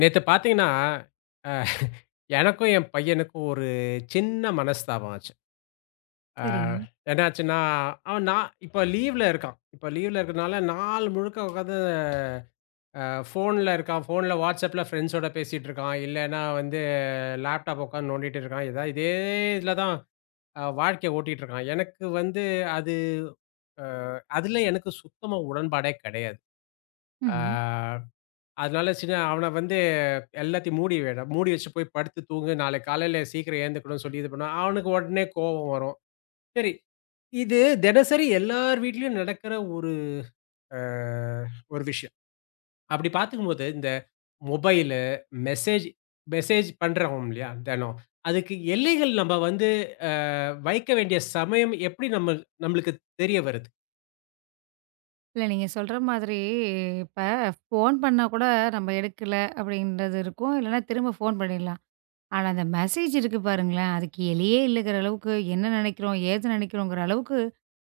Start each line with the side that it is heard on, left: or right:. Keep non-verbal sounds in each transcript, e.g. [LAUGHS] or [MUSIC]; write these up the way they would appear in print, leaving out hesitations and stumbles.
left: நேத்து பார்த்தீங்கன்னா, அ எனக்கும் என் பையனுக்கும் ஒரு சின்ன மனஸ்தாபம் ஆச்சு. அ
right: சரிங்க.
left: என்னாச்சுன்னா, அவன் நான் இப்ப லீவ்ல இருக்கான். இப்ப லீவ்ல இருக்கறனால நாள் முழுக்க உட்காந்து அ ஃபோன்ல இருக்கான். ஃபோன்ல WhatsAppல ஃப்ரெண்ட்ஸோட பேசிட்டு இருக்கான். இல்லன்னா வந்து லேப்டாப் உட்காந்து நோண்டிட்டு இருக்கான். ஏதா இதே இதுல தான் வாழ்க்கைய ஓட்டிட்டு இருக்கான். எனக்கு வந்து அது அ அதுல எனக்கு சுத்தமா உடன்பாடே கிடையாது. ஆ.
right: ம்ஹ்ம்.
left: அதனால சின்ன அவன வந்து எல்லாத்தையும் மூடி வேணும். மூடி வச்சு போய் படுத்து தூங்கு. நாளைக்கு காலையில சீக்கிரம் ஏந்துக்கணும்னு சொல்லி இது பண்ணுவேன். அவனுக்கு உடனே கோவம் வரும். சரி, இது தினசரி எல்லார் வீட்லயும் நடக்கிற ஒரு அ ஒரு விஷயம். அப்படி பார்த்துக்கும்போது இந்த மொபைலு, மெசேஜ் மெசேஜ் பண்றோம் இல்லையா? தினம். அதுக்கு எல்லைகள் நம்ம வந்து அ வைக்க வேண்டிய சமயம் எப்படி நம்ம நம்மளுக்கு தெரிய வருது?
right: இல்ல நீங்க சொல்ற மாதிரி இப்ப ஃபோன் பண்ணா கூட நம்ம எடுக்கல அப்படின்றது இருக்கும். இல்லன்னா திரும்ப ஃபோன் பண்ணிடலாம். ஆனா அந்த மெசேஜ் இருக்கு பாருங்களேன், அதுக்கு எலியே இல்லங்கிற அளவுக்கு என்ன நினைக்கிறோம், ஏது நினைக்கிறோங்கிற அளவுக்கு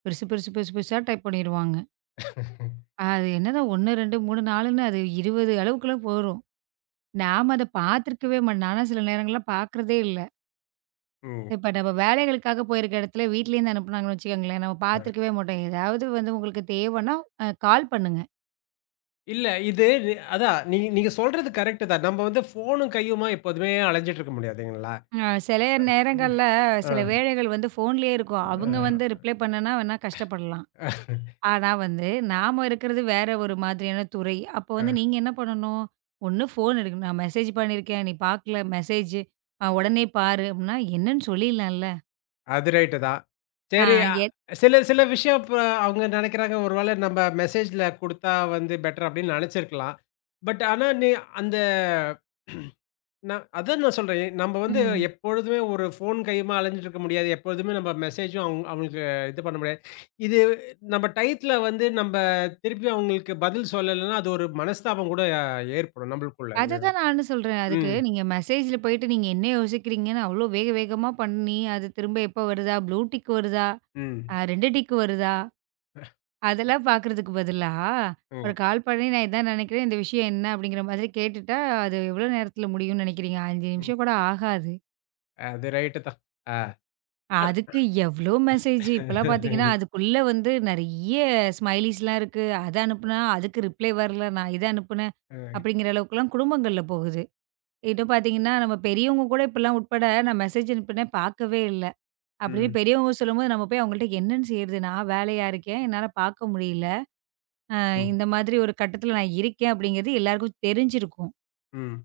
right: பெருசு பெருசு பெருசு பெருசா டைப் பண்ணிருவாங்க.
left: [LAUGHS]
right: அது என்னன்னா 1, 2, 3, 4ன்னு அது 20 அளவுக்குலாம் போரும். நாம அத பார்த்துருக்கவே மாட்டோம். நான்லாம் சில நேரங்கள்ல பார்க்குறதே இல்ல.
left: ம்.
right: இப்ப நம்ம வேலைகளுக்காக போயிருக்க இடத்துல வீட்லேருந்து அனுப்புனாங்கன்னு வச்சுக்கோங்களேன், நம்ம
left: அ.
right: பார்த்துருக்கவே மாட்டோம். ஏதாவது வந்து உங்களுக்கு தேவைன்னா கால் பண்ணுங்க.
left: இல்ல. இது நி அதான் நீ நீங்க சொல்றது கரெக்ட்டு தான். நம்ம வந்து ஃபோனும் கையுமா எப்போதுமே அலைஞ்சிட்டு இருக்க முடியாதுங்களா?
right: அ சில
left: ம்.
right: நேரங்கள்ல
left: ஆ,
right: சில வேலைகள் வந்து ஃபோன்லயே இருக்கும். அவங்க வந்து
left: ஆ.
right: ரிப்ளை பண்ணனா வேணா கஷ்டப்படலாம். ஆனா வந்து, நாம இருக்கிறது வேற ஒரு மாதிரியான துறை. அப்போ வந்து
left: அ
right: நீங்க என்ன பண்ணணும்? ஒண்ணு ஃபோன் எடுக்கணும். "நான் மெசேஜ் பண்ணியிருக்கேன். நீ பார்க்கல மெசேஜு. உடனே பாரு" அப்படின்னா என்னன்னு சொல்லிடலாம்ல.
left: அது ரைட்டு தான்.
right: ஆ
left: சரி.
right: எத்
left: சில சில விஷயம் இப்ப அவங்க நெனைக்கிறாங்க, ஒரு வேள நம்ம மெசேஜ்ல குடுத்தா வந்து பெட்டர் அப்படின்னு நெனைச்சிருக்கலாம். பட் ஆனா நீ அந்த நான் அதான் நான் சொல்றேன். எ- நம்ம வந்து
right: ம்.
left: எப்பொழுதுமே ஒரு ஃபோன் கையுமா அலைஞ்சுட்டு இருக்க முடியாது. எப்பொழுதுமே நம்ம மெசேஜும் அவுங் அவங்களுக்கு இது பண்ண முடியாது. இது நம்ம டயத்துல வந்து நம்ப திருப்பி அவங்களுக்கு பதில் சொல்லலன்னா, அது ஒரு மனஸ்தாபம் கூட ஏற்படும் நம்மளுக்குள்ள இல்லையா?
right: அததான் நானும் சொல்றேன். அதுக்கு
left: ம்,
right: நீங்க மெசேஜ்ல போயிட்டு நீங்க என்ன யோசிக்கிறீங்கன்னு அவ்வளோ வேக வேகமா பண்ணி, அது திரும்ப எப்போ வருதா? ப்ளூ டிக் வருதா?
left: ம்.
right: 2 டிக் வருதா? அதெல்லாம் பார்க்குறதுக்கு பதிலா, ஒரு
left: ம்,
right: கால் பண்ணி நான் இதான் நினைக்கிறேன், இந்த விஷயம் என்ன அப்படிங்கிற மாதிரி கேட்டுட்டா, அது எவ்வளோ நேரத்தில முடியும்னு நினைக்கிறீங்க? 5
left: ம்.
right: நிமிஷம் கூட ஆகாது.
left: அது ரைட்டு தான். ஆ.
right: அதுக்கு எவ்வளோ மெசேஜ் இப்பலாம் பார்த்தீங்கன்னா, அதுக்குள்ள வந்து நெறைய ஸ்மைலீஸ்லாம் இருக்கு. அத அனுப்புனா, அதுக்கு ரிப்ளை வரல. நான் இத அனுப்புனேன்.
left: ம்,
right: அப்படிங்கிற அளவுக்குலாம் குடும்பங்கள்ல போகுது. இன்னும் பார்த்தீங்கன்னா, நம்ம பெரியவங்க கூட இப்பலாம் உட்பட நான் மெசேஜ் அனுப்புனேன் பார்க்கவே இல்ல. அப்படின்னு
left: ம்,
right: பெரியவங்க சொல்லும்போது, நம்ம போய் அவங்கள்ட்ட என்னன்னு செய்றது? நான் வேலையா இருக்கேன். என்னால பார்க்க முடியல.
left: ம்,
right: இந்த மாதிரி ஒரு கட்டத்தில நான் இருக்கேன் அப்படிங்கிறது எல்லாருக்கும் தெரிஞ்சிருக்கும்.
left: ம்.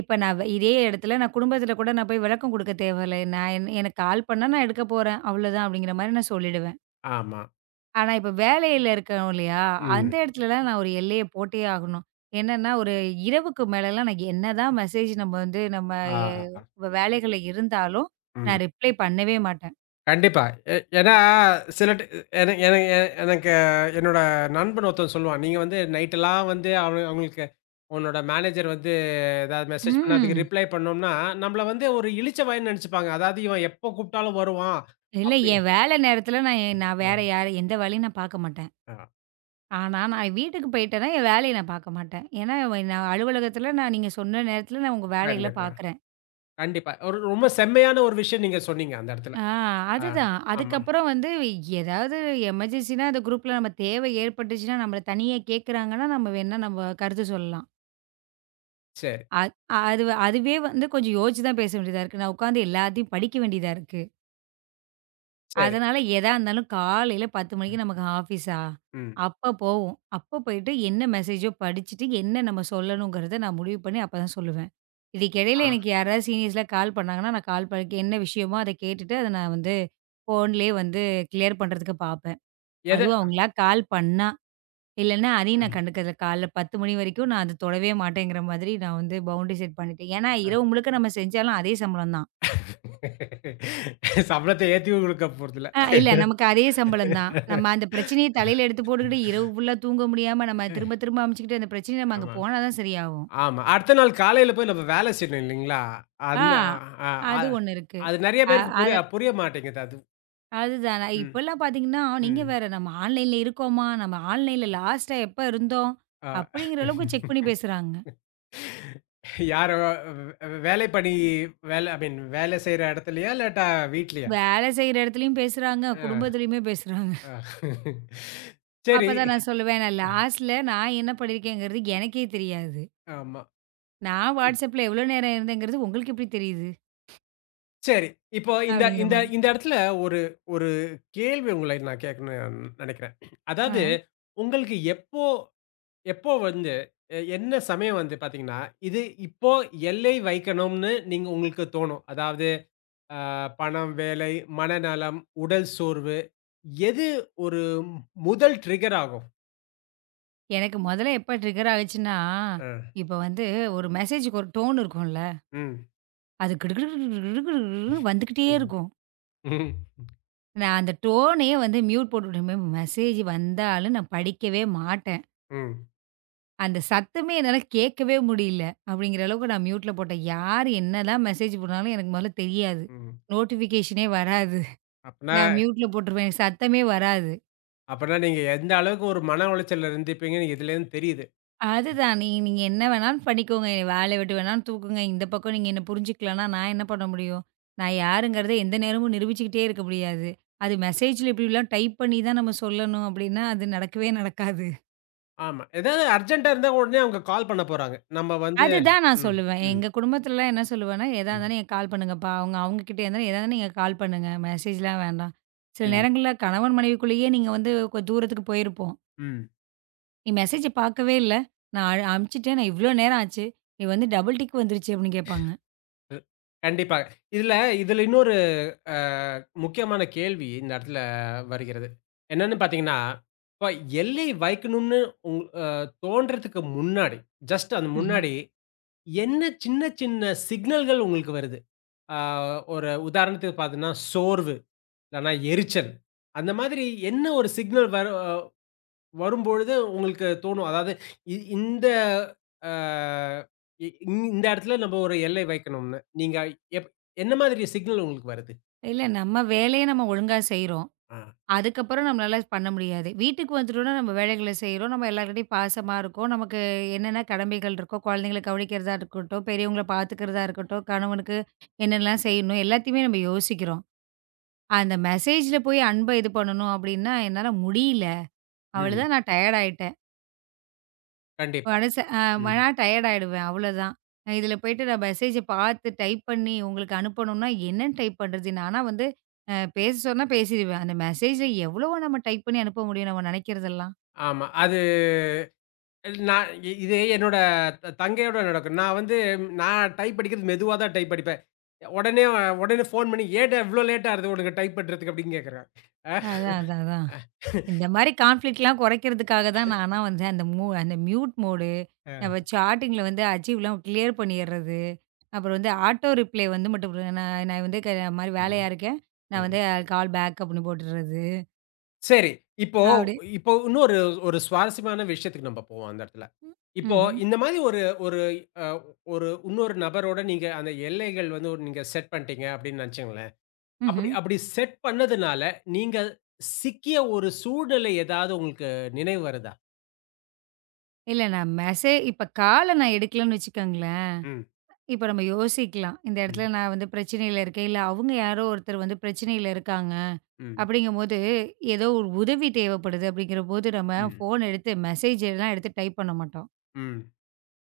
right: இப்ப நான் இதே இடத்துல நான் குடும்பத்தில கூட நான் போய் விளக்கம் குடுக்க தேவையில்ல. நான் என் எனக்கு கால் பண்ணா நான் எடுக்க போறேன். அவ்வளோதான் அப்படிங்கிற மாரி நான் சொல்லிடுவேன்.
left: ஆமா.
right: ஆனா இப்ப வேலையில இருக்கோம் இல்லையா? அந்த
left: ம்.
right: இடத்துலலாம் நான் ஒரு எல்லைய போட்டே ஆகணும். என்னன்னா ஒரு இரவுக்கு மேலலாம் நான் என்னதான் மெசேஜ் நம்ம வந்து நம்ம
left: ஆ.
right: எ வேலைகள்ல இருந்தாலும், நான்
left: ம்.
right: ரிப்ளை பண்ணவே மாட்டேன்.
left: கண்டிப்பா. எ ஏன்னா சில ட என என எ எனக்கு என்னோட நண்பன் ஒருத்தன் சொல்லுவான். நீங்க வந்து நைட்டெல்லாம் வந்து அவ அவங்களுக்கு உன்னோட மேனேஜர் வந்து ஏதாவது மெசேஜ் பண்ணா அதுக்கு
right: ம்.
left: ரிப்ளை பண்ணோம்னா, நம்மள வந்து ஒரு இளிச்ச வாயின்னு நெனச்சுப்பாங்க. அதாவது இவன் எப்போ கூப்பிட்டாலும் வருவான்.
right: இல்ல
left: அப்படி
right: என் வேலை நேரத்தில நான் வேற யார எந்த வேலையும் நான் பார்க்க மாட்டேன்.
left: அ, அ
right: ஆனா, நான் வீட்டுக்கு போயிட்டேன்னா, என் வேலைய நான் பார்க்க மாட்டேன். ஏன்னா, நான் அலுவலகத்தில நான் நீங்க சொன்ன நேரத்தில நான் உங்க வேலைகள
left: கண்டிப்பா,
right: பார்க்குறேன்.
left: கண்டிப்பா. ஒரு ரொம்ப செம்மையான ஒரு விஷயம் நீங்க சொன்னீங்க அந்த இடத்துல.
right: ஆ
left: ஆ,
right: அதுதான்.
left: ஆமா.
right: அதுக்கப்புறம் வந்து ஏதாவது எமர்ஜென்சின்னா அந்த குரூப்ல நம்ம தேவை ஏற்பட்டுச்சுன்னா, நம்மள தனியா கேட்குறாங்கன்னா, நம்ம வேணா நம்ம கருத்து சொல்லலாம்.
left: சரி,
right: அ அது அதுவே வந்து கொஞ்சம் யோசிச்சு தான் பேச வேண்டியதா இருக்கு. நான் உட்காந்து எல்லாத்தையும் படிக்க வேண்டியதா இருக்கு.
left: சரி.
right: அதனால எதா இருந்தாலும் காலையில 10 மணிக்கு நமக்கு ஆஃபீஸா,
left: ம்.
right: அப்ப போவோம். அப்ப போயிட்டு என்ன மெசேஜோ படிச்சுட்டு, என்ன நம்ம சொல்லணுங்கிறத நான் முடிவு பண்ணி அப்ப தான் சொல்லுவேன்.
left: ஆ
right: இதுக்கிடையில எனக்கு யாராவது சீனியர்ஸ்ல கால் பண்ணாங்கன்னா, நான் கால் பண்ணி என்ன விஷயமோ அத கேட்டுட்டு, அத நான் வந்து ஃபோன்லயே வந்து கிளியர் பண்றதுக்கு பார்ப்பேன்.
left: எத
right: அதுவும் அவங்களா கால் பண்ணா, இல்லன்னா அதையும் நான்
left: ம்.
right: கண்டுக்கறதில்ல. காலைல 10 மணி வரைக்கும் நான் அது தொடவே மாட்டேங்கிற மாதிரி நான் வந்து பவுண்டரி செட் பண்ணிட்டேன். ஏன்னா,
left: அ.
right: இரவு முழுக்க நம்ம செஞ்சாலும் அதே சம்பளம் தான்.
left: சம்பளத்த [LAUGHS] ஏத்தி குடுக்க போறதில்ல.
right: இல்ல நமக்கு அதே சம்பளம் தான். நம்ம அந்த
left: [LAUGHS]
right: பிரச்சனைய தலையில எடுத்து போட்டுக்கிட்டு இரவு ஃபுல்லா தூங்க முடியாம நம்ம
left: ம்.
right: திரும்ப திரும்ப அமச்சுக்கிட்டு அந்த பிரச்சனைய நம்ம அங்க
left: ஆமா.
right: போனா தான் சரியாகும்.
left: ஆமா. அடுத்த நாள் காலையில போய் நம்ம வேலை செய்யணும் இல்லைங்களா?
right: ஆ
left: அந்த அ அ
right: அது ஒண்ணு இருக்கு.
left: அது நெறைய
right: அ
left: பேருக்கு
right: அத
left: புரிய புரிய மாட்டேங்குது அது.
right: அதுதான்.
left: ம்.
right: இப்பலாம் பார்த்தீங்கன்னா, நீங்க
left: ம்.
right: வேற நம்ம ஆன்லைன்ல இருக்கோமா? நம்ம ஆன்லைன்ல லாஸ்ட்டா எப்ப இருந்தோம்?
left: ஆ.
right: அப்படிங்கிற அளவுக்கு செக் பண்ணி பேசுறாங்க.
left: யாரோ வ் வேலைப்பணி வேலை ஐ மீன் வேலை செய்ற இடத்துலயா? இல்லாட்டா வீட்லயா?
right: வேலை செய்ற இடத்துலயும் பேசுறாங்க,
left: ஆ,
right: குடும்பத்திலயுமே பேசுறாங்க.
left: ஆ. சரி.
right: அப்பதான் நான் சொல்லுவேன், நான் லாஸ்ட்ல நான் என்ன பண்ணியிருக்கேங்கிறது எனக்கே தெரியாது.
left: ஆமா.
right: நான் WhatsAppல எவ்வளோ நேரம் இருந்தேங்கிறது உங்களுக்கு எப்படி தெரியுது?
left: சரி. இப்போ இந்த
right: அப்படிங்கிற
left: இந்த
right: மாரி.
left: இந்த இடத்துல ஒரு ஒரு கேள்வி உங்கள நான் கேட்கணும்னு நெனைக்கிறேன். அதாவது
right: ஆ.
left: உங்களுக்கு எப்போ எப்போ வந்து எ என்ன சமயம் வந்து பார்த்தீங்கன்னா, இது இப்போ எல்லை வைக்கணும்னு நீங்க உங்களுக்கு தோணும். அதாவது அ பணம், வேலை, மனநலம், உடல் சோர்வு எது ஒரு மு- முதல் ட்ரிகர் ஆகும்?
right: எனக்கு மொதல்ல எப்ப ட்ரிகர் ஆகுச்சுன்னா,
left: அ.
right: இப்ப வந்து ஒரு மெசேஜுக்கு ஒரு டோன் இருக்கும்ல.
left: ம்.
right: அது கிடு கிடு கிடு கிடு கிடுன்னு வந்துகிட்டே
left: ம்.
right: இருக்கும்.
left: ம்.
right: நான் அந்த டோனயே வந்து மியூட் போட்டு விட்டுருவேன். மெசேஜ் வந்தாலும் நான் படிக்கவே மாட்டேன்.
left: ம்.
right: அந்த சத்தமே என்னால கேட்கவே முடியல. அப்படிங்கிற அளவுக்கு நான் மியூட்ல போட்டேன். யார் என்னதான் மெசேஜ் பண்ணாலும் எனக்கு மொதல்ல தெரியாது.
left: ம்.
right: நோட்டிஃபிகேஷனே வராது.
left: அப்பன்னா
right: நான் மியூட்ல போட்டுருவேன். சத்தமே வராது.
left: அப்பன்னா நீங்க எந்த அளவுக்கு ஒரு மன உளைச்சல்ல இருந்திருப்பீங்கன்னு இதுலேருந்து தெரியுது.
right: அதுதான். நீங்க என்ன வேணாலும் பண்ணிக்கோங்க. என்னைய வேலைய விட்டு வேணாலும் தூக்குங்க. இந்த பக்கம் நீங்க என்ன புரிஞ்சுக்கலன்னா, நான் என்ன பண்ண முடியும்? நான் யாருங்கிறத எந்த நேரமும் நிரூபிச்சுக்கிட்டே இருக்க முடியாது. அது மெசேஜ்ல இப்படிலாம் டைப் பண்ணி தான் நம்ம சொல்லணும் அப்படின்னா, அது நடக்கவே நடக்காது.
left: ஆமா. ஏதாவது அர்ஜென்ட்டா இருந்தா உடனே அவங்க கால் பண்ண போறாங்க. நம்ம வந்து
right: அதுதான் நான்
left: ம்.
right: சொல்லுவேன்.
left: ம்.
right: எங்க குடும்பத்துலலாம் என்ன சொல்லுவேன்னா, எதா
left: ம்.
right: இருந்தாலும் நீங்க கால் பண்ணுங்கப்பா. அவங்க அவங்க கிட்ட இருந்தாலும் எதா இருந்தாலும் நீங்க கால் பண்ணுங்க. மெசேஜ்லாம் வேண்டாம். சில
left: ம்.
right: நேரங்கள்ல கணவன் மனைவிக்குள்ளேயே நீங்க வந்து கொஞ்ச தூரத்துக்கு போயிருப்போம்.
left: ம்.
right: "நீ மெசேஜ பார்க்கவே இல்ல. நான் அனுப்பிச்சுட்டேன். நான் இவ்ளோ நேரம் ஆச்சு. நீ வந்து டபுள் டிக் வந்துருச்சு" அப்படின்னு கேட்பாங்க.
left: கண்டிப்பாக. இதுல இதுல இன்னொரு அ முக்கியமான கேள்வி இந்த இடத்துல வருகிறது. என்னன்னு பார்த்தீங்கன்னா, இப்ப எல்லை வைக்கணும்னு உங் அ தோன்றதுக்கு முன்னாடி, ஜஸ்ட் அது முன்னாடி என்ன சின்ன சின்ன சிக்னல்கள் உங்களுக்கு வருது? அ ஒரு உதாரணத்துக்கு பார்த்தீங்கன்னா, சோர்வு, இல்லன்னா எரிச்சல். அந்த மாதிரி என்ன ஒரு சிக்னல் வரு வரும்பொழுது உங்களுக்கு தோணும். அதாவது இ இந்த அ இ இந்~ இந்த இடத்துல நம்ம ஒரு எல்லை வைக்கணும்னு. நீங்க எப் என்ன மாதிரி சிக்னல் உங்களுக்கு வருது?
right: இல்ல நம்ம வேலைய நம்ம ஒழுங்கா செய்றோம்.
left: ஆ.
right: அதுக்கப்புறம் நம்மளால பண்ண முடியாது. வீட்டுக்கு வந்துட்டோம்னா நம்ம வேலைகள செய்றோம். நம்ம எல்லார்கிட்டயும் பாசமா இருக்கோம். நமக்கு என்னென்ன கடமைகள் இருக்கோ, குழந்தைங்கள கவனிக்கிறதா இருக்கட்டும், பெரியவங்கள பார்த்துக்கிறதா இருக்கட்டும், கணவனுக்கு என்னெல்லாம் செய்யணும் எல்லாத்தையுமே நம்ம யோசிக்கிறோம். அந்த மெசேஜ்ல போய் இது பண்ணணும் அப்டின்னா என்னால முடியல.
left: ம்.
right: அவ்வளதான் நான் டயர்ட் ஆயிட்டேன்.
left: கண்டிப்பா.
right: மனச அ
left: ம்.
right: ஆனா டயர்ட் ஆயிடுவேன் அவ்வளோதான். இதில போயிட்டு நான் மெசேஜ பார்த்து டைப் பண்ணி உங்களுக்கு அனுப்பணும்னா, என்னன்னு டைப் பண்றது? நானா வந்து அ பேச சொன்னா பேசிருவேன். அந்த மெசேஜ்ல எவ்வளவோ நம்ம டைப் பண்ணி அனுப்ப முடியும் நம்ம நினைக்கிறதெல்லாம்.
left: ஆமா. அது நான் இ இது என்னோட த தங்கையோட நடக்கும். நான் வந்து நான் டைப் அடிக்கிறது மெதுவா தான் டைப் அடிப்பேன். உடனே உடனே ஃபோன் பண்ணி, "ஏன்டா இவ்ளோ லேட் ஆகுது உனக்கு டைப் பண்றதுக்கு?" அப்படின்னு கேட்கறா. அ.
right: அதான். இந்த மாரி கான்ஃப்ளிக்ட்லாம் குறைக்கிறதுக்காக தான் நானா வந்து அந்த மியூட் மோடு,
left: அ.
right: நம்ம சாட்டிங்கில வந்து அச்சீவ்லாம் கிளியர் பண்ணிர்றது. அப்புறம் வந்து ஆட்டோ ரிப்ளே வந்து மட்டும் நான் நான் வந்து இந்த மாரி
left: ம்.
right: வேலையா இருக்கேன். நான்
left: ம்.
right: வந்து கால் பேக் அப்படின்னு போட்டுர்றது.
left: சரி. இப்போ
right: அப்படி
left: இப்போ இன்னொரு ஒரு சுவாரஸ்யமான விஷயத்துக்கு நம்ம போவோம் அந்த இடத்துல. இப்போ
right: ம்ஹ்ம்,
left: இந்த மாரி ஒரு ஒரு அ ஒரு இன்னொரு நபரோட நீங்க அந்த எல்லைகள் வந்து ஒரு நீங்க செட் பண்ணிட்டீங்க அப்படின்னு நினைச்சுக்கங்களேன். அப்படி
right: ம்ஹ்ம்.
left: அப்படி செட் பண்ணதுனால, நீங்க சிக்கிய ஒரு சூழ்நிலை ஏதாவது உங்களுக்கு நினைவு வருதா?
right: இல்ல நான் மெசே இப்ப கால நான் எடுக்கலன்னு வச்சுக்கோங்களேன்.
left: ம்,
right: இப்ப நம்ம யோசிக்கலாம். இந்த
left: ம்,
right: இடத்துல நான் வந்து பிரச்சனையில இருக்கேன். இல்ல அவங்க யாரோ ஒருத்தர் வந்து பிரச்சனையில இருக்காங்க.
left: ம்,
right: அப்படிங்கும்போது, ஏதோ ஒரு உதவி தேவைப்படுது அப்படிங்கிறபோது நம்ம
left: ம்,
right: ஃபோன் எடுத்து மெசேஜ் எல்லாம் எடுத்து டைப் பண்ண மாட்டோம்.
left: ம்.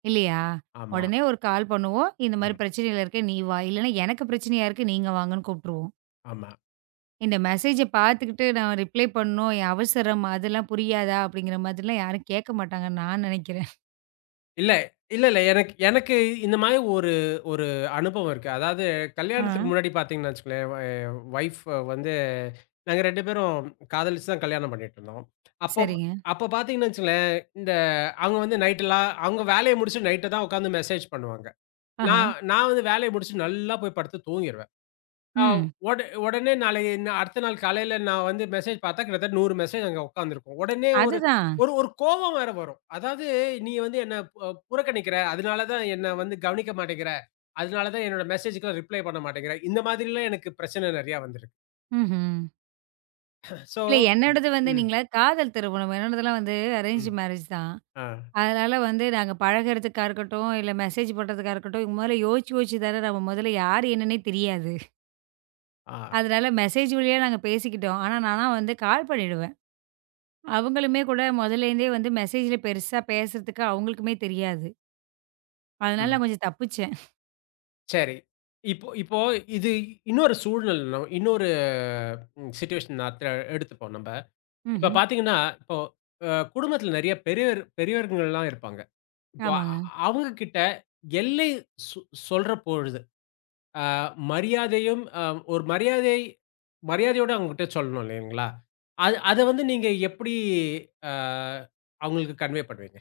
right: இல்லையா?
left: ஆமா.
right: உடனே ஒரு கால் பண்ணுவோம். இந்த மாரி
left: ம்.
right: பிரச்சனையில இருக்கேன் நீ வா. இல்லன்னா எனக்கு பிரச்சனையா இருக்கு நீங்க வாங்கன்னு கூப்பிட்டுருவோம்.
left: ஆமா.
right: இந்த மெசேஜ பார்த்துக்கிட்டு நான் ரிப்ளை பண்ணணும். என் அவசரம் அதெல்லாம் புரியாதா? அப்படிங்கிற மாதிரிலாம் யாரும் கேட்க மாட்டாங்கன்னு நான் நினைக்கிறேன்.
left: இல்ல, இல்ல. எனக்கு எனக்கு இந்த மாரி ஒரு ஒரு அனுபவம் இருக்கு. அதாவது
right: ஆ.
left: கல்யாணத்துக்கு முன்னாடி பார்த்தீங்கன்னு வச்சுக்கோங்களேன், வ வைஃப் வந்து நாங்க 2 பேரும் காதலிச்சு தான் கல்யாணம் பண்ணிட்டுருந்தோம். அப்போ
right: சரிங்க.
left: அப்போ பார்த்தீங்கன்னு வச்சுக்கோங்களேன், இந்த அவங்க வந்து நைட்டெல்லாம் அவங்க வேலைய முடிச்சுட்டு நைட்டு தான் உட்காந்து மெசேஜ் பண்ணுவாங்க.
right: ஆஹா.
left: நான் நான் வந்து வேலைய முடிச்சுட்டு நல்லா போய் படுத்து தூங்கிருவேன். ஆ
right: ம்.
left: ஒட உடனே நாளைய ந அடுத்த நாள் காலையில நான் வந்து மெசேஜ் பார்த்தா, கிட்டத்தட்ட 100 மெசேஜ் அங்க உட்கார்ந்திருக்கும். உடனே ஒரு
right: அதுதான்.
left: ஒரு ஒரு கோவம் வேற வரும். அதாவது நீ வந்து என்ன புறக்கணிக்கிற, அதனால தான் என்ன வந்து கவனிக்க மாட்டேங்கிற, அதனால தான் என்னோட மெசேஜ்க்குலாம் ரிப்ளை பண்ண மாட்டேங்கிற, இந்த மாதிரிலாம் எனக்கு பிரச்சனை நெறையா வந்திருக்கு.
right: ம்ஹ்ம்.
left: ஸோ
right: இல்ல என்னோடது வந்து
left: ம்,
right: நீங்களா காதல் திருமணம். என்னோடதெல்லாம் வந்து அரேஞ்ச்
left: ம்.
right: மேரேஜ் தான்.
left: ஆ,
right: அதனால வந்து நாங்க பழகுறதுக்கா இருக்கட்டும், இல்ல மெசேஜ் போடுறதுக்கா இருக்கட்டும், இதுக்கு முதல்ல யோசிச்சு யோசிச்சு தானே நம்ம முதல்ல யார் என்னன்னே தெரியாது.
left: ஆ,
right: அதனால மெசேஜ் வழியா நாங்க பேசிக்கிட்டோம். ஆனா நானா வந்து கால் பண்ணிடுவேன். அவங்களுமே கூட முதல்லேருந்தே வந்து மெசேஜ்ல பெருசா பேசுறதுக்கு அவங்களுக்குமே தெரியாது. அதனால
left: ம்.
right: நான் கொஞ்சம் தப்பிச்சேன்.
left: சரி. இப்போ இப்போ இது இன்னொரு சூழ்நிலை, நம்ம இன்னொரு ம் சிட்யூவேஷன் நான் த எடுத்துப்போம் நம்ப. இப்ப
right: ம்ஹ்ம்.
left: பார்த்தீங்கன்னா, இப்போ குடும்பத்தில நெறைய பெரியவர் பெரியவர்கள்லாம் இருப்பாங்க. இப்போ அ
right: ஆமாங்க.
left: அவங்க கிட்ட எல்லை சொ சொல்ற பொழுது, அ மரியாதையும் அ ஒரு மரியாதை மரியாதையோட அவங்ககிட்ட சொல்லணும் இல்லைங்களா? அது அத வந்து நீங்க எப்படி அ அவங்களுக்கு கன்வே பண்ணுவீங்க?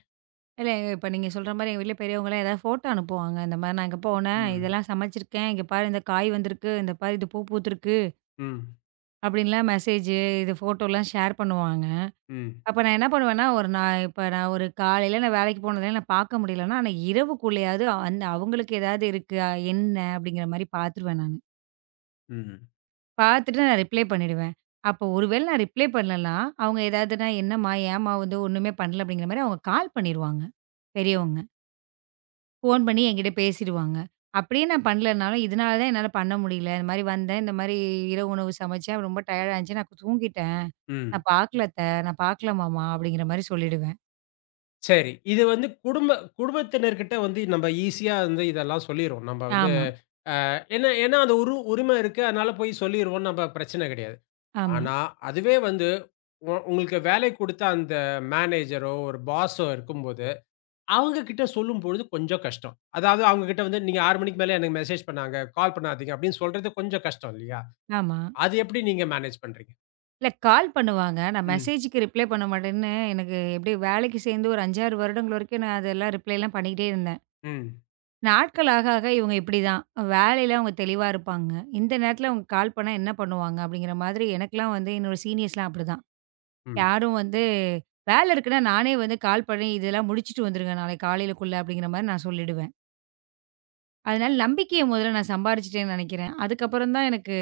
right: இல்ல, இப்ப நீங்க சொல்ற மாரி எங்க வீட்ல பெரியவங்கலாம் ஏதாவது ஃபோட்டோ அனுப்புவாங்க. இந்த மாரி நான் இங்க போனேன்,
left: ம்.
right: இதெல்லாம் சமைச்சிருக்கேன், இங்க பாரு இந்த காய் வந்திருக்கு, இந்த பாரு இது பூ பூத்திருக்கு
left: ம்.
right: அப்படின்லாம் மெசேஜ், இது ஃபோட்டோலாம் ஷேர் பண்ணுவாங்க.
left: ம்.
right: அப்ப நான் என்ன பண்ணுவேன்னா, ஒரு நான் இப்ப நான் ஒரு காலையில நான் வேலைக்கு போனதுனால நான் பார்க்க முடியலன்னா, ஆனா இரவுக்குள்ளயாவது அந்த அவங்களுக்கு ஏதாவது இருக்கா, என்ன அப்படிங்கிற மாரி பார்த்துருவேன் நானு.
left: ம்.
right: பார்த்துட்டு நான் ரிப்ளை பண்ணிடுவேன். அப்போ ஒருவேளை நான் ரிப்ளை பண்ணலன்னா, அவங்க ஏதாவதுனா, "என்னம்மா, ஏம்மா வந்து ஒண்ணுமே பண்ணல" அப்படிங்கிற மாரி அவங்க கால் பண்ணிருவாங்க, பெரியவங்க. ஃபோன் பண்ணி என்கிட்ட பேசிருவாங்க. அப்படியே நான் பண்ணலனாலும், "இதனால தான் என்னால பண்ண முடியல. இந்த மாரி வந்தேன். இந்த மாரி இரவு உணவு சமைச்சேன். ரொம்ப டயர்டா இருந்துச்சு. நான் தூங்கிட்டேன்.
left: ம்.
right: நான் பார்க்கல அத்த. நான் பார்க்கல மாமா." அப்படிங்கிற மாரி சொல்லிடுவேன்.
left: சரி. இது வந்து குடும்ப குடும்பத்தினர்கிட்ட வந்து நம்ம ஈஸியா வந்து இதெல்லாம் சொல்லிருவோம். நம்ம வந்து
right: ஆமா,
left: ஏன்னா ஏன்னா அந்த உரு உரிமை இருக்கு. அதனால போய் சொல்லிருவோம். நம்ம பிரச்சனை கிடையாது.
right: ஆமா,
left: ஆனா, அதுவே வந்து உங்களுக்கு வேலை குடுத்த அந்த மேனேஜரோ, ஒரு பாஸோ இருக்கும்போது, அவங்க கிட்ட சொல்லும்பொழுது கொஞ்சம் கஷ்டம். அதாவது அவங்க கிட்ட வந்து நீங்க 6 மணிக்கு மேல எனக்கு மெசேஜ் பண்ணாங்க, கால் பண்ணாதீங்க அப்படின்னு சொல்றது கொஞ்சம் கஷ்டம் இல்லையா?
right: ஆமா.
left: அது எப்படி நீங்க மேனேஜ் பண்றீங்க?
right: இல்ல கால் பண்ணுவாங்க. நான்
left: ம்,
right: மெசேஜுக்கு ரிப்ளை பண்ண மாட்டேன்னு எனக்கு எப்படியோ வேலைக்கு சேர்ந்து ஒரு 5, 6 வருடங்கள் வரைக்கும் நான் அதெல்லாம் ரிப்ளைலாம் பண்ணிக்கிட்டே இருந்தேன்.
left: ம்,
right: நாட்கள் ஆக ஆக இவங்க இப்படிதான். வேலையில அவங்க தெளிவா இருப்பாங்க. இந்த நேரத்தில அவங்க கால் பண்ணா என்ன பண்ணுவாங்க? அப்படிங்கிற மாதிரி எனக்கெல்லாம் வந்து என்னோட சீனியர்ஸ்லாம் அப்படிதான்.
left: ம்,
right: யாரும் வந்து வேலை இருக்குன்னா நானே வந்து கால் பண்ணி இதெல்லாம் முடிச்சுட்டு வந்துருங்க நாளைக்கு காலையிலக்குள்ள அப்படிங்கிற மாதிரி நான் சொல்லிடுவேன். அதனால நம்பிக்கைய முதல்ல நான் சம்பாரிச்சுட்டேன்னு நெனைக்கிறேன். அதுக்கப்புறம் தான் எனக்கு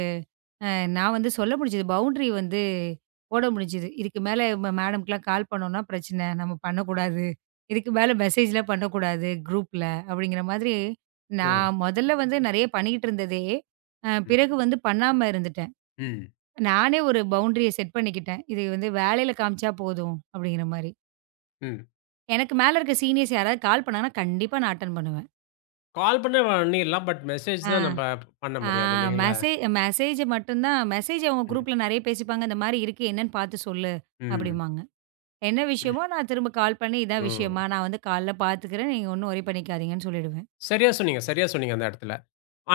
right: அ நான் வந்து சொல்ல முடிஞ்சது. பவுண்டரி வந்து போட முடிஞ்சது. இதுக்கு மேல மேடம்க்குலாம் கால் பண்ணோம்னா பிரச்சனை. நம்ம பண்ணக்கூடாது. இதுக்கு மேல மெசேஜ்லாம் பண்ணக்கூடாது குரூப்ல அப்படிங்கிற மாதிரி
left: ம்,
right: நான் முதல்ல வந்து நெறைய பண்ணிக்கிட்டு இருந்ததே,
left: ம்,
right: பிறகு வந்து பண்ணாம இருந்துட்டேன்.
left: ம்,
right: நானே ஒரு பவுண்டரிய செட் பண்ணிக்கிட்டேன். இது வந்து வேலையில காமிச்சா போதும் அப்படிங்கிற மாரி.
left: ம்.
right: எனக்கு மேல இருக்க சீனியர்ஸ் யாராவது கால் பண்ணாங்கன்னா, கண்டிப்பா நான் அட்டெண்ட் பண்ணுவேன்.
left: கால் பண்ண பண்ணிடலாம். பட் மெசேஜ்
right: ஆ,
left: தான் நம்ப பண்ண
right: ஆ
left: முடியாது இல்லைங்களா?
right: மெசே மெசேஜ் மட்டும் தான் மெசேஜ் அவங்க
left: ம்,
right: குரூப்ல நெறைய பேசிப்பாங்க. இந்த மாரி இருக்கு என்னன்னு பார்த்து சொல்லு
left: ம்,
right: அப்படிம்பாங்க. என்ன விஷயமோ நான் திரும்ப கால் பண்ணி, இதான் விஷயமா,
left: ம்.
right: நான் வந்து காலைல பார்த்துக்கிறேன். நீங்க ஒண்ணும் வொரி பண்ணிக்காதீங்கன்னு சொல்லிடுவேன்.
left: சரியா சொன்னீங்க, சரியா சொன்னீங்க அந்த இடத்துல.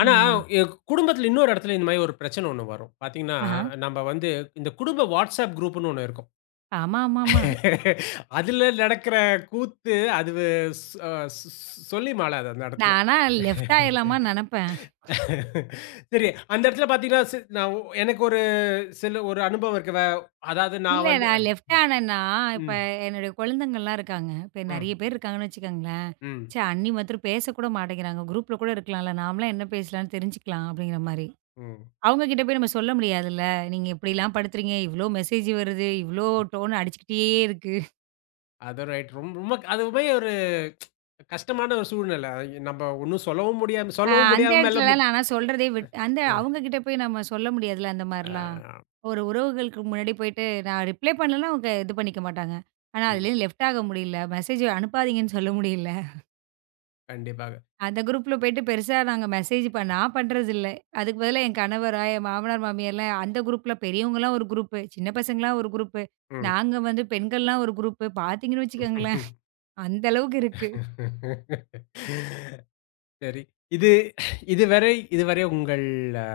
left: ஆனா, எ குடும்பத்தில இன்னொரு இடத்துல இந்த மாரி ஒரு பிரச்சனை ஒண்ணு வரும். பார்த்தீங்கன்னா,
right: ஆஹா.
left: நம்ம வந்து இந்த குடும்ப வாட்ஸ்அப் குரூப்ன்னு ஒண்ணு இருக்கும்.
right: ஆமா.
left: [LAUGHS] அதுல நடக்கிற கூத்து அது ஸ் அ ஸ் ஸ்- சொல்லி மாளாது அந்த இடத்துல.
right: நானா லெஃப்ட் ஆயிரலாமான்னு நெனப்பேன்.
left: சரி, அந்த இடத்துல பார்த்தீங்கன்னா, சி நான் ஒ எனக்கு ஒரு சில ஒரு அனுபவம் இருக்கு. வே அதாவது
right: இல்ல
left: நான் வந்து
right: நான் லெஃப்ட் ஆனேன்னா, இப்ப
left: ம்,
right: என்னுடைய குழந்தைங்கள்லாம் இருக்காங்க. இப்ப நெறைய
left: ம்,
right: பேர் இருக்காங்கன்னு வச்சுக்கோங்களேன்.
left: ம்,
right: ச்சே! அண்ணி மாத்திரம் பேசக்கூட மாட்டேங்கிறாங்க. குரூப்ல கூட இருக்கலாம்ல. நாமலாம் என்ன பேசலாம்னு தெரிஞ்சுக்கலாம் அப்படிங்கிற மாரி.
left: ம்.
right: அவங்க கிட்ட போய் நம்ம சொல்ல முடியாதுல்ல. நீங்க இப்படிலாம் படுத்துறீங்க, இவ்ளோ மெசேஜ் வருது, இவ்ளோ டோன் அடிச்சுக்கிட்டே இருக்கு.
left: அது ரைட். ரொம் ரொம்ப அதுவுமே ஒரு கஷ்டமான ஒரு சூழ்நிலை. நம்ம ஒண்ணும்
right: அ
left: சொல்லவும்
right: அந்த
left: முடியாம
right: இடத்துலலாம் நான் ஆனா சொல்றதே விட் அந்த
left: மெல்ல
right: அவங்க கிட்ட போய் நம்ம சொல்ல முடியாதுல்ல அந்த மாரிலாம்.
left: ஆ,
right: ஒரு உறவுகளுக்கு முன்னாடி போயிட்டு நான் ரிப்ளை பண்ணலன்னா அவங்க இது பண்ணிக்க மாட்டாங்க. ஆனா அதுலயும்
left: ம்.
right: லெஃப்ட் ஆக முடியல. மெசேஜ் அனுப்பாதீங்கன்னு சொல்ல முடியல.
left: கண்டிப்பாக.
right: அந்த குரூப்ல போயிட்டு பெருசா நாங்க மெசேஜ் ப நான் பண்றதில்ல. அதுக்கு பதிலா என் கணவரா, என் மாமனார், மாமியார்லாம் அந்த குரூப்ல பெரியவங்கலாம் ஒரு குரூப்பு, சின்ன பசங்கலாம் ஒரு குரூப்பு,
left: ம்.
right: நாங்க வந்து பெண்கள்லாம் ஒரு குரூப்பு. பார்த்தீங்கன்னு வச்சுக்கோங்களேன், அந்த அளவுக்கு இருக்கு.
left: சரி. இது இதுவரை இதுவரை உங்கள் அ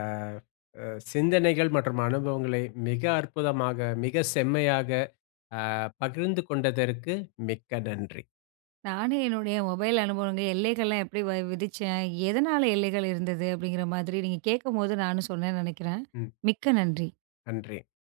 left: அ சிந்தனைகள் மற்றும் அனுபவங்களை மிக அற்புதமாக, மிக செம்மையாக அ பகிர்ந்து கொண்டதற்கு மிக்க நன்றி.
right: நானே என்னுடைய மொபைல் அனுபவங்க எல்லைகள்லாம் எப்படி விதிச்சேன், எதனால எல்லைகள் இருந்தது அப்படிங்கிற மாதிரி நீங்க கேட்கும்போது நானும் சொன்னேன்னு நெனைக்கிறேன்.
left: ம்.
right: மிக்க நன்றி.
left: நன்றி.